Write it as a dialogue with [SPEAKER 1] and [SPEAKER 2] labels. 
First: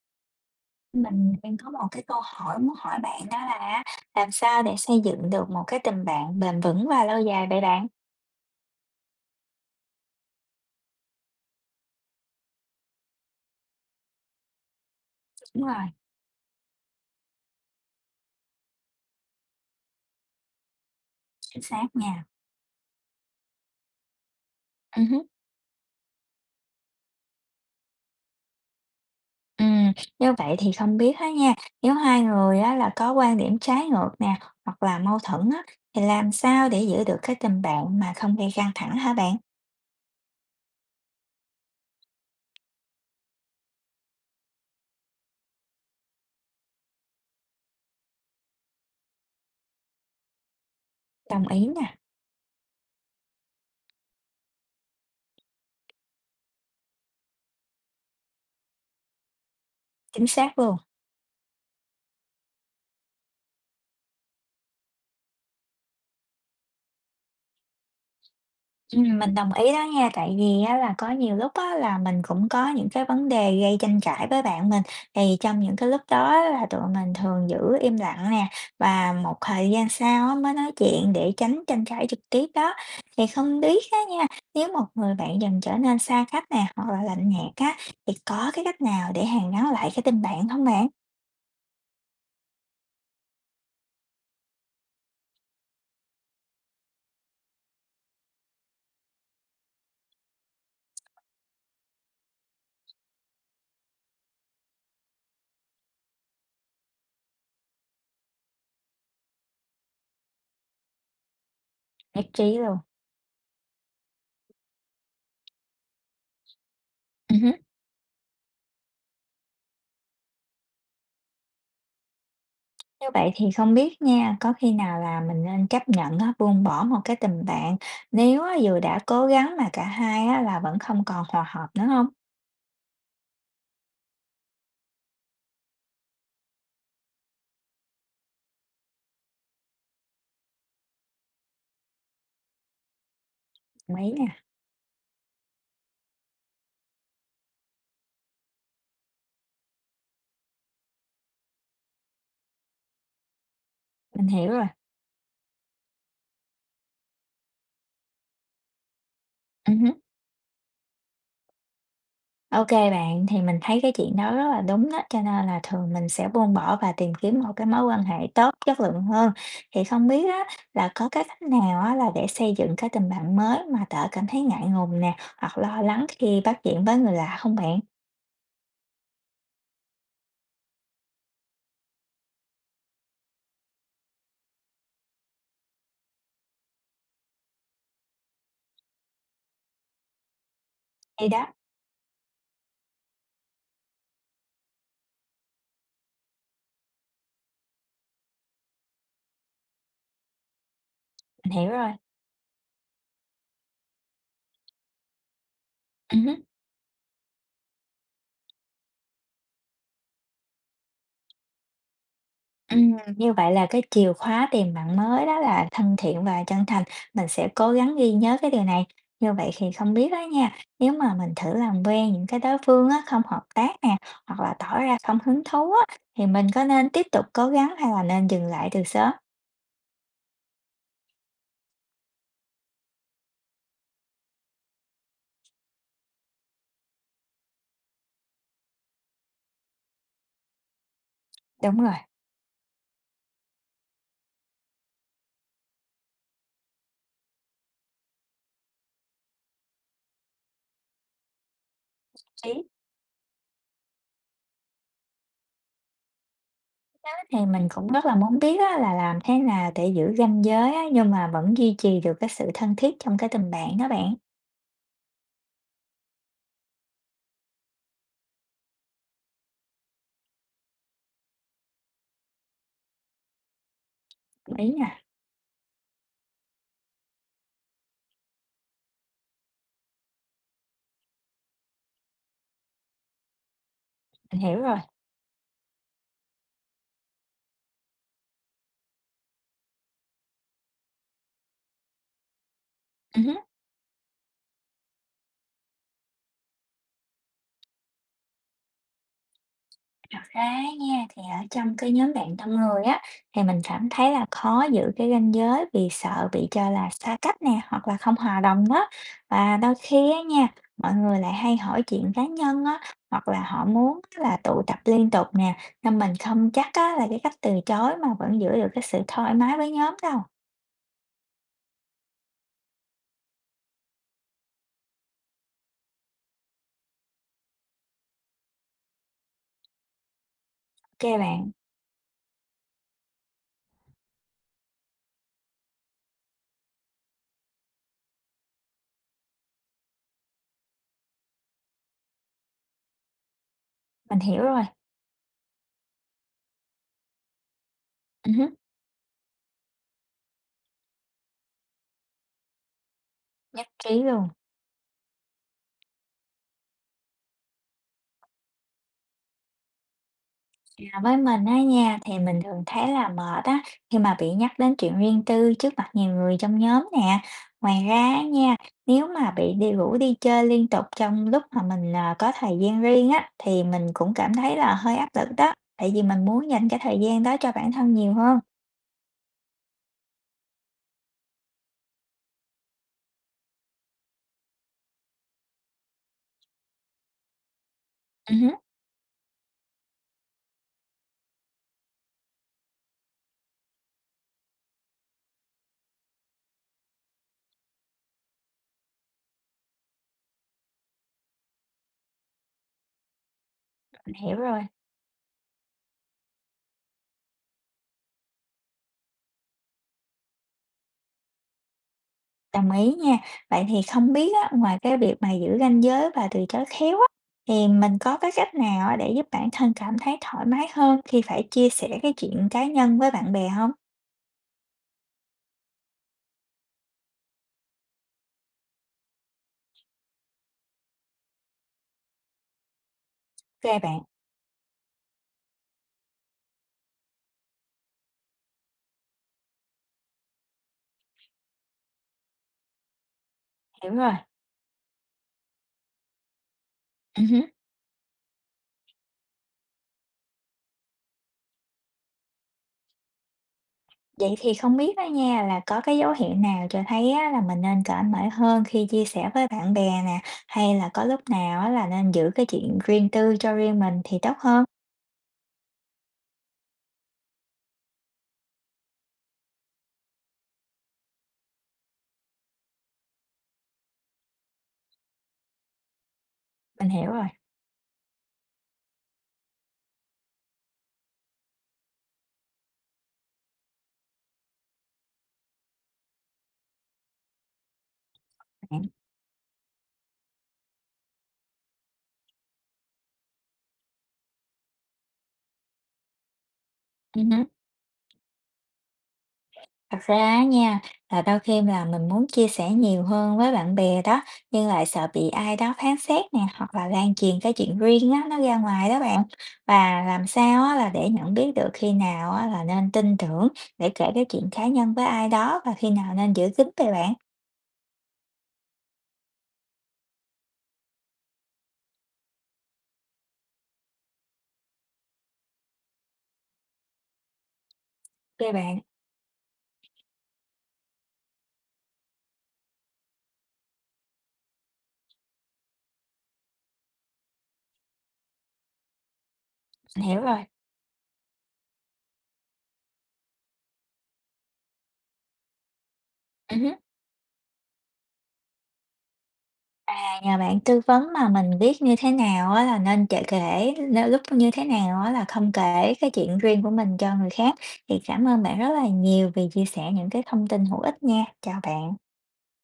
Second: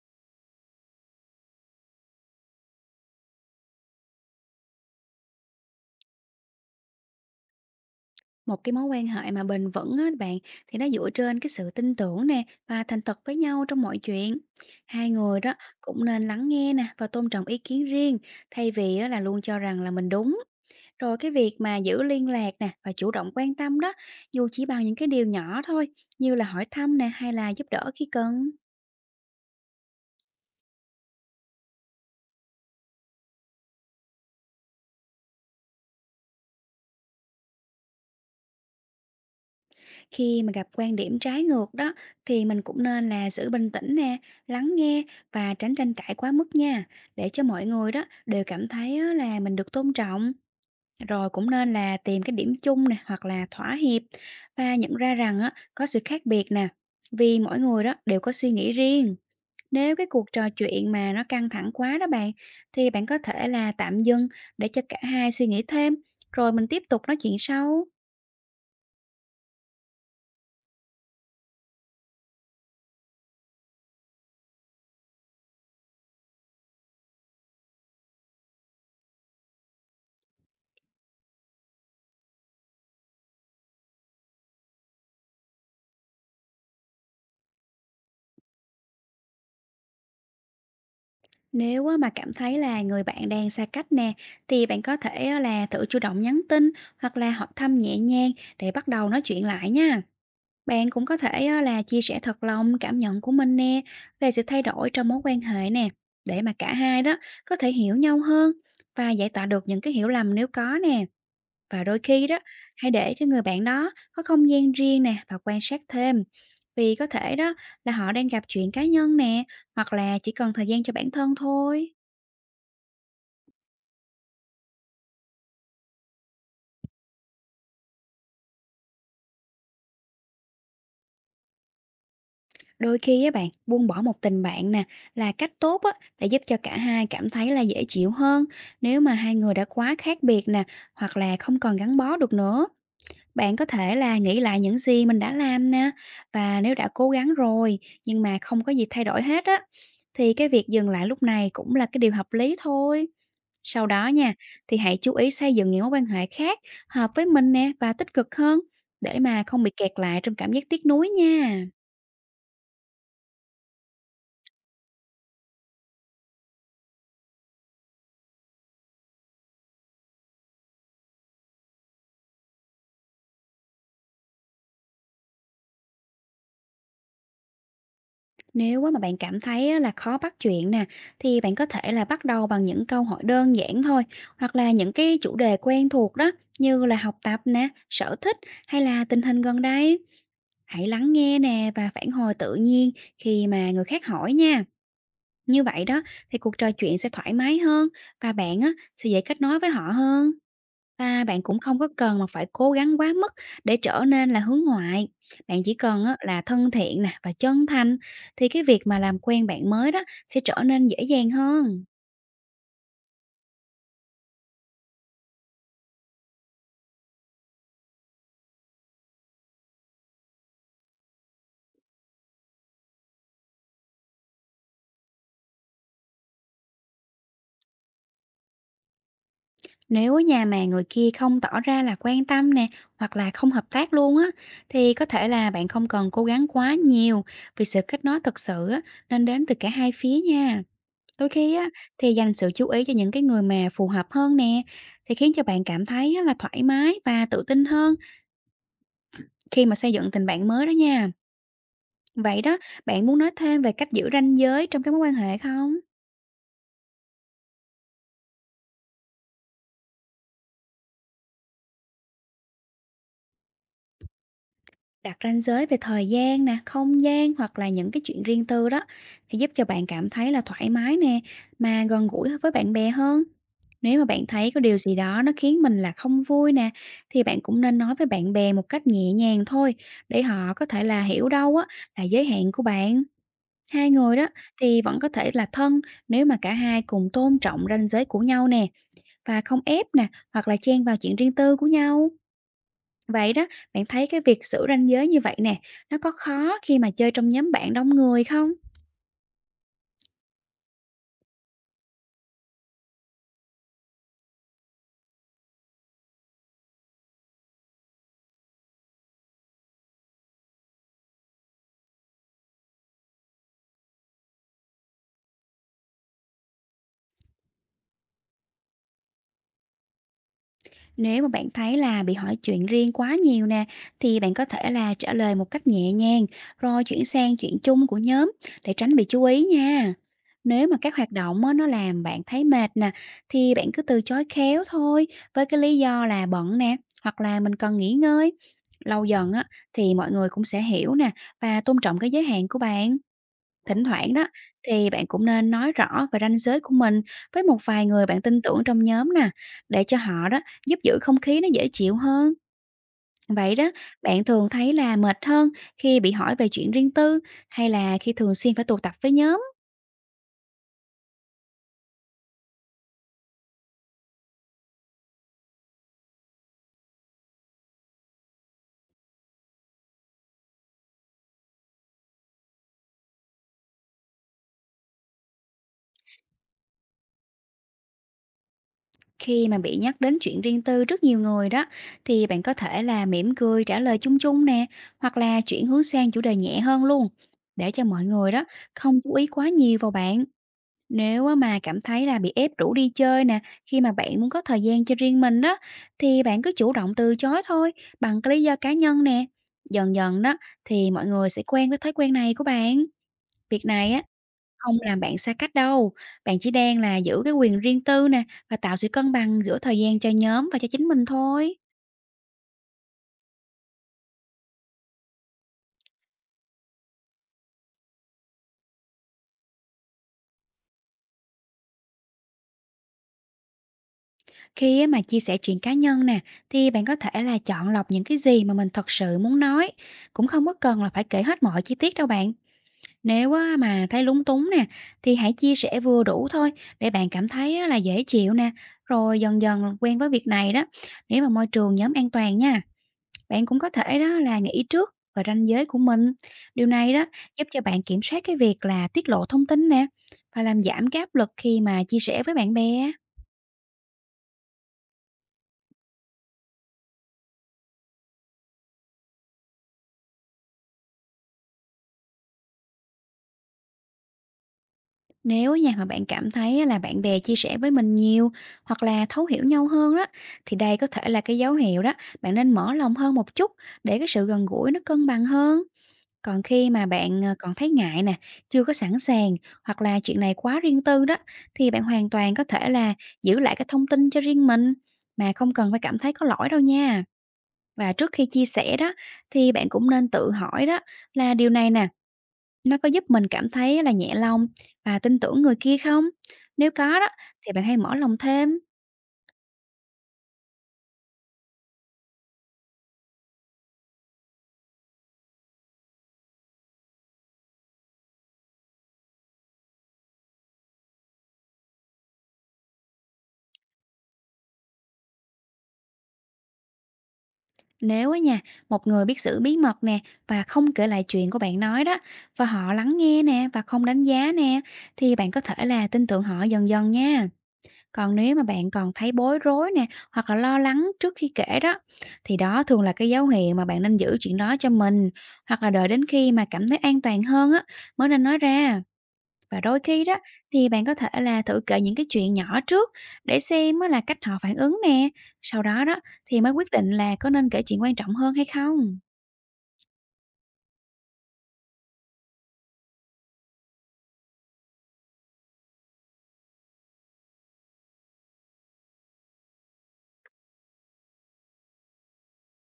[SPEAKER 1] Mình đang có một cái câu hỏi muốn hỏi bạn, đó là á, làm sao để xây dựng được một cái tình bạn bền vững và lâu dài vậy bạn?
[SPEAKER 2] Một cái mối quan hệ mà bền vững á bạn thì nó dựa trên cái sự tin tưởng nè và thành thật với nhau trong mọi chuyện. Hai người đó
[SPEAKER 1] Đúng rồi,
[SPEAKER 2] cũng nên lắng nghe nè và tôn trọng ý kiến riêng thay vì á, là luôn cho rằng là mình đúng. Rồi cái việc
[SPEAKER 1] chính
[SPEAKER 2] mà
[SPEAKER 1] xác
[SPEAKER 2] giữ
[SPEAKER 1] nha.
[SPEAKER 2] liên lạc nè và chủ động quan tâm đó dù chỉ bằng những cái
[SPEAKER 1] Hứm,
[SPEAKER 2] điều nhỏ thôi như là hỏi thăm nè hay là giúp đỡ khi cần.
[SPEAKER 1] ừm, như vậy thì không biết á nha, nếu hai người á là có quan điểm trái ngược nè, hoặc là mâu thuẫn á, thì làm sao để giữ được cái tình bạn mà không gây căng thẳng hả bạn?
[SPEAKER 2] Khi mà gặp quan điểm trái ngược đó thì mình cũng nên là giữ bình tĩnh nè, lắng nghe và tránh tranh cãi quá mức nha, để cho mọi người đó đều cảm thấy á là mình được tôn trọng. Rồi
[SPEAKER 1] Đồng
[SPEAKER 2] cũng
[SPEAKER 1] ý
[SPEAKER 2] nên
[SPEAKER 1] nè,
[SPEAKER 2] là tìm cái điểm chung nè hoặc là thỏa hiệp và nhận ra rằng á có sự khác biệt nè, vì mỗi người đó đều có suy nghĩ riêng. Nếu cái
[SPEAKER 1] chính
[SPEAKER 2] cuộc trò
[SPEAKER 1] xác luôn.
[SPEAKER 2] chuyện mà nó căng thẳng quá đó bạn thì bạn có thể là tạm dừng để cho cả hai suy nghĩ thêm rồi mình tiếp tục nói chuyện sau.
[SPEAKER 1] Mình đồng ý đó nha, tại vì á là có nhiều lúc á là mình cũng có những cái vấn đề gây tranh cãi với bạn mình, thì trong những cái lúc đó á là tụi mình thường giữ im lặng nè, và một thời gian sau á mới nói chuyện để tránh tranh cãi trực tiếp đó. Thì không biết á nha, nếu một người bạn dần trở nên xa cách nè, hoặc là lạnh nhạt á, thì có cái cách nào để hàn gắn lại cái tình bạn không bạn?
[SPEAKER 2] Nếu á mà cảm thấy là người bạn đang xa cách nè, thì bạn có thể á là thử chủ động nhắn tin hoặc là hỏi thăm nhẹ nhàng để bắt đầu nói chuyện lại nha. Bạn cũng có thể á là chia sẻ thật lòng cảm nhận của mình nè về sự thay đổi trong mối quan hệ nè, để mà cả hai đó có thể hiểu nhau hơn và giải tỏa được những cái hiểu lầm nếu có nè. Và đôi
[SPEAKER 1] Nhất
[SPEAKER 2] khi đó,
[SPEAKER 1] trí luôn.
[SPEAKER 2] hãy để cho người bạn đó có không gian riêng nè và quan sát thêm. Vì có thể đó là họ đang gặp chuyện cá nhân nè, hoặc là chỉ cần thời gian cho bản thân thôi.
[SPEAKER 1] Như vậy thì không biết nha, có khi nào là mình nên chấp nhận á, buông bỏ một cái tình bạn nếu á, dù đã cố gắng mà cả hai á, là vẫn không còn hòa hợp nữa không?
[SPEAKER 2] Đôi khi á bạn, buông bỏ một tình bạn nè là cách tốt á để giúp cho cả hai cảm thấy là dễ chịu hơn nếu mà hai người đã quá khác biệt nè hoặc là không còn gắn bó được nữa. Bạn có thể
[SPEAKER 1] Mấy
[SPEAKER 2] là
[SPEAKER 1] nè,
[SPEAKER 2] nghĩ lại những gì mình đã làm nè và nếu đã cố gắng rồi nhưng mà không có gì thay đổi hết á thì cái việc dừng lại lúc này cũng là cái điều hợp lý thôi. Sau đó
[SPEAKER 1] mình
[SPEAKER 2] nha,
[SPEAKER 1] hiểu rồi.
[SPEAKER 2] thì hãy chú ý xây dựng những mối quan hệ khác hợp với mình nè và tích cực hơn để mà không bị
[SPEAKER 1] Ừ.
[SPEAKER 2] kẹt lại trong cảm giác tiếc nuối nha.
[SPEAKER 1] Ok bạn, thì mình thấy cái chuyện đó rất là đúng đó, cho nên là thường mình sẽ buông bỏ và tìm kiếm một cái mối quan hệ tốt, chất lượng hơn. Thì không biết á, là có cái cách nào á, là để xây dựng cái tình bạn mới mà đỡ cảm thấy ngại ngùng nè, hoặc lo lắng khi bắt chuyện với người lạ không bạn?
[SPEAKER 2] Nếu á mà bạn cảm thấy á là khó bắt chuyện nè, thì bạn có thể là bắt đầu bằng những câu hỏi đơn giản thôi, hoặc là những cái chủ đề quen thuộc đó, như là học tập nè, sở thích hay là tình hình gần đây. Hãy lắng
[SPEAKER 1] Thì
[SPEAKER 2] nghe
[SPEAKER 1] đó,
[SPEAKER 2] nè và phản hồi tự nhiên khi mà người khác hỏi nha. Như vậy đó thì cuộc trò chuyện sẽ thoải mái hơn và bạn á sẽ dễ kết nối với họ hơn. Và bạn
[SPEAKER 1] mình
[SPEAKER 2] cũng
[SPEAKER 1] hiểu
[SPEAKER 2] không có
[SPEAKER 1] rồi.
[SPEAKER 2] cần mà phải cố gắng quá mức để trở nên là hướng ngoại. Bạn chỉ cần
[SPEAKER 1] Ừ.
[SPEAKER 2] á, là thân thiện nè và chân thành thì cái việc mà làm quen bạn mới đó sẽ trở nên dễ dàng hơn.
[SPEAKER 1] Như vậy là cái chìa khóa tìm bạn mới đó là thân thiện và chân thành, mình sẽ cố gắng ghi nhớ cái điều này. Như vậy thì không biết đó nha, nếu mà mình thử làm quen những cái đối phương á, không hợp tác nè, hoặc là tỏ ra không hứng thú á, thì mình có nên tiếp tục cố gắng hay là nên dừng lại từ sớm?
[SPEAKER 2] Nếu ở nhà mà người kia không tỏ ra là quan tâm nè hoặc là không hợp tác luôn á thì có thể là bạn không cần cố gắng quá nhiều vì sự kết nối thật sự á, nên đến từ cả hai phía nha. Đôi khi á,
[SPEAKER 1] Đúng rồi.
[SPEAKER 2] thì dành sự chú ý cho những cái người mà phù hợp hơn nè, thì khiến cho bạn cảm thấy á, là thoải mái và tự tin hơn khi mà xây dựng tình bạn mới đó nha. Vậy
[SPEAKER 1] Ý
[SPEAKER 2] đó, bạn muốn nói thêm về cách giữ ranh giới trong các mối quan hệ không?
[SPEAKER 1] thì mình cũng rất là muốn biết á, là làm thế nào để giữ ranh giới á, nhưng mà vẫn duy trì được cái sự thân thiết trong cái tình bạn đó bạn.
[SPEAKER 2] Đặt ranh giới về thời gian nè, không gian hoặc là những cái chuyện riêng tư đó thì giúp cho bạn cảm thấy là thoải mái nè, mà gần gũi với bạn bè hơn. Nếu mà bạn thấy
[SPEAKER 1] Đồng
[SPEAKER 2] có
[SPEAKER 1] ý
[SPEAKER 2] điều gì
[SPEAKER 1] nè,
[SPEAKER 2] đó nó khiến mình là không vui nè thì bạn cũng nên nói với bạn bè một cách nhẹ nhàng thôi để họ có thể là hiểu đâu á là giới hạn của bạn. Hai người đó
[SPEAKER 1] mình hiểu rồi.
[SPEAKER 2] thì vẫn có thể là thân nếu mà cả hai cùng tôn trọng ranh giới của nhau nè và không ép nè hoặc là chen vào chuyện riêng tư của nhau. Vậy đó, bạn thấy cái việc giữ ranh giới như vậy nè, nó có khó khi mà chơi trong nhóm bạn đông người không?
[SPEAKER 1] Thật ra nha, thì ở trong cái nhóm bạn đông người á, thì mình cảm thấy là khó giữ cái ranh giới vì sợ bị cho là xa cách nè, hoặc là không hòa đồng đó. Và đôi khi á nha, mọi người lại hay hỏi chuyện cá nhân á, hoặc là họ muốn là tụ tập liên tục nè, nên mình không chắc á, là cái cách từ chối mà vẫn giữ được cái sự thoải mái với nhóm đâu.
[SPEAKER 2] Nếu mà bạn thấy là bị hỏi chuyện riêng quá nhiều nè, thì bạn có thể là trả lời một cách nhẹ nhàng, rồi chuyển sang chuyện chung của nhóm để tránh bị chú ý nha. Nếu mà các hoạt
[SPEAKER 1] Ok
[SPEAKER 2] động
[SPEAKER 1] bạn,
[SPEAKER 2] á, nó làm bạn thấy mệt nè, thì bạn cứ từ chối khéo thôi, với cái lý do là bận nè, hoặc là mình cần nghỉ ngơi. Lâu dần á, thì mọi người cũng sẽ hiểu nè và tôn trọng cái giới hạn của bạn. Thỉnh thoảng
[SPEAKER 1] mình
[SPEAKER 2] đó,
[SPEAKER 1] hiểu rồi.
[SPEAKER 2] thì bạn cũng nên nói rõ về ranh giới của mình với một vài người bạn
[SPEAKER 1] Ừ
[SPEAKER 2] tin
[SPEAKER 1] hứ,
[SPEAKER 2] tưởng trong nhóm nè, để cho họ đó giúp giữ không khí nó dễ chịu hơn. Vậy
[SPEAKER 1] nhất
[SPEAKER 2] đó,
[SPEAKER 1] trí
[SPEAKER 2] bạn
[SPEAKER 1] luôn.
[SPEAKER 2] thường thấy là mệt hơn khi bị hỏi về chuyện riêng tư hay là khi thường xuyên phải tụ tập với nhóm?
[SPEAKER 1] À, với mình á nha, thì mình thường thấy là mệt á, khi mà bị nhắc đến chuyện riêng tư trước mặt nhiều người trong nhóm nè. Ngoài ra á nha, nếu mà bị đi rủ đi chơi liên tục trong lúc mà mình là có thời gian riêng á, thì mình cũng cảm thấy là hơi áp lực đó, tại vì mình muốn dành cái thời gian đó cho bản thân nhiều hơn.
[SPEAKER 2] Khi mà bị nhắc đến chuyện riêng tư rất nhiều người đó, thì bạn có thể là mỉm cười trả lời chung chung nè, hoặc là chuyển hướng sang chủ đề nhẹ hơn luôn, để cho mọi người
[SPEAKER 1] Ừ
[SPEAKER 2] đó
[SPEAKER 1] hứ,
[SPEAKER 2] không chú ý quá nhiều vào bạn. Nếu á mà cảm thấy là bị ép rủ đi chơi nè, khi mà bạn muốn có thời gian cho riêng mình đó, thì bạn cứ chủ động từ chối thôi, bằng cái lý do cá nhân nè. Dần dần đó, thì mọi người sẽ quen với thói quen này của bạn. Việc này á,
[SPEAKER 1] mình hiểu rồi.
[SPEAKER 2] không làm bạn xa cách đâu. Bạn chỉ đang là giữ cái quyền riêng tư nè, và tạo sự cân bằng giữa thời gian cho nhóm và cho chính mình thôi.
[SPEAKER 1] Đồng ý nha. Vậy thì không biết á, ngoài cái việc mà giữ ranh giới và từ chối khéo á, thì mình có cái cách nào á, để giúp bản thân cảm thấy thoải mái hơn khi phải chia sẻ cái chuyện cá nhân với bạn bè không?
[SPEAKER 2] Khi á mà chia sẻ chuyện cá nhân nè, thì bạn có thể là chọn lọc những cái gì mà mình thật sự muốn nói. Cũng không có cần là phải kể hết mọi chi tiết đâu bạn. Nếu á
[SPEAKER 1] Kê
[SPEAKER 2] mà
[SPEAKER 1] bạn,
[SPEAKER 2] thấy lúng túng nè, thì hãy chia sẻ vừa đủ thôi để bạn cảm thấy á là dễ chịu nè, rồi dần dần quen với việc này đó. Nếu mà môi trường nhóm an toàn nha, bạn cũng có
[SPEAKER 1] hiểu
[SPEAKER 2] thể đó
[SPEAKER 1] rồi.
[SPEAKER 2] là nghĩ trước về ranh giới của mình. Điều này đó
[SPEAKER 1] Hứm.
[SPEAKER 2] giúp cho bạn kiểm soát cái việc là tiết lộ thông tin nè và làm giảm cái áp lực khi mà chia sẻ với bạn bè.
[SPEAKER 1] Vậy thì không biết đó nha, là có cái dấu hiệu nào cho thấy á, là mình nên cởi mở hơn khi chia sẻ với bạn bè nè, hay là có lúc nào á, là nên giữ cái chuyện riêng tư cho riêng mình thì tốt hơn?
[SPEAKER 2] Nếu nha mà bạn cảm thấy là bạn bè chia sẻ với mình nhiều hoặc là thấu hiểu nhau hơn đó thì đây có thể là cái dấu hiệu đó, bạn nên mở lòng hơn một chút để cái sự gần gũi nó cân bằng hơn. Còn khi mà
[SPEAKER 1] Mình hiểu
[SPEAKER 2] bạn
[SPEAKER 1] rồi,
[SPEAKER 2] còn thấy ngại nè, chưa có sẵn sàng hoặc là chuyện này quá riêng tư đó thì bạn hoàn toàn có thể là giữ lại cái thông tin cho riêng mình mà không cần phải cảm thấy có lỗi đâu nha. Và trước khi chia sẻ
[SPEAKER 1] bạn.
[SPEAKER 2] đó, thì bạn cũng nên tự hỏi đó là điều này nè, nó có giúp mình cảm thấy là nhẹ lòng và tin tưởng người kia không? Nếu có đó,
[SPEAKER 1] Hứm.
[SPEAKER 2] thì bạn hãy mở lòng thêm.
[SPEAKER 1] Thật ra á nha, là đôi khi là mình muốn chia sẻ nhiều hơn với bạn bè đó, nhưng lại sợ bị ai đó phán xét nè, hoặc là lan truyền cái chuyện riêng á, nó ra ngoài đó bạn. Và làm sao á, là để nhận biết được khi nào á, là nên tin tưởng để kể cái chuyện cá nhân với ai đó và khi nào nên giữ kín về bạn.
[SPEAKER 2] Nếu á nha, một người biết giữ bí mật nè và không kể lại chuyện của bạn nói đó và họ lắng nghe nè và không đánh giá nè thì bạn có thể là tin tưởng họ dần dần nha. Còn nếu mà
[SPEAKER 1] Ok
[SPEAKER 2] bạn
[SPEAKER 1] bạn,
[SPEAKER 2] còn thấy bối rối nè, hoặc là lo lắng trước khi kể đó, thì đó thường là cái dấu hiệu mà bạn nên giữ chuyện đó cho mình, hoặc là đợi đến khi mà cảm thấy an toàn hơn á, mới nên nói ra. Và đôi khi
[SPEAKER 1] mình
[SPEAKER 2] đó
[SPEAKER 1] hiểu rồi.
[SPEAKER 2] thì bạn có thể là thử kể những cái chuyện nhỏ trước để xem á là cách họ phản ứng nè, sau đó đó thì mới
[SPEAKER 1] Ừ.
[SPEAKER 2] quyết định là có nên kể chuyện quan trọng hơn hay không.
[SPEAKER 1] Và nhờ bạn tư vấn mà mình biết như thế nào á là nên chệ kể, nếu lúc như thế nào á là không kể cái chuyện riêng của mình cho người khác. Thì cảm ơn bạn rất là nhiều vì chia sẻ những cái thông tin hữu ích nha. Chào bạn.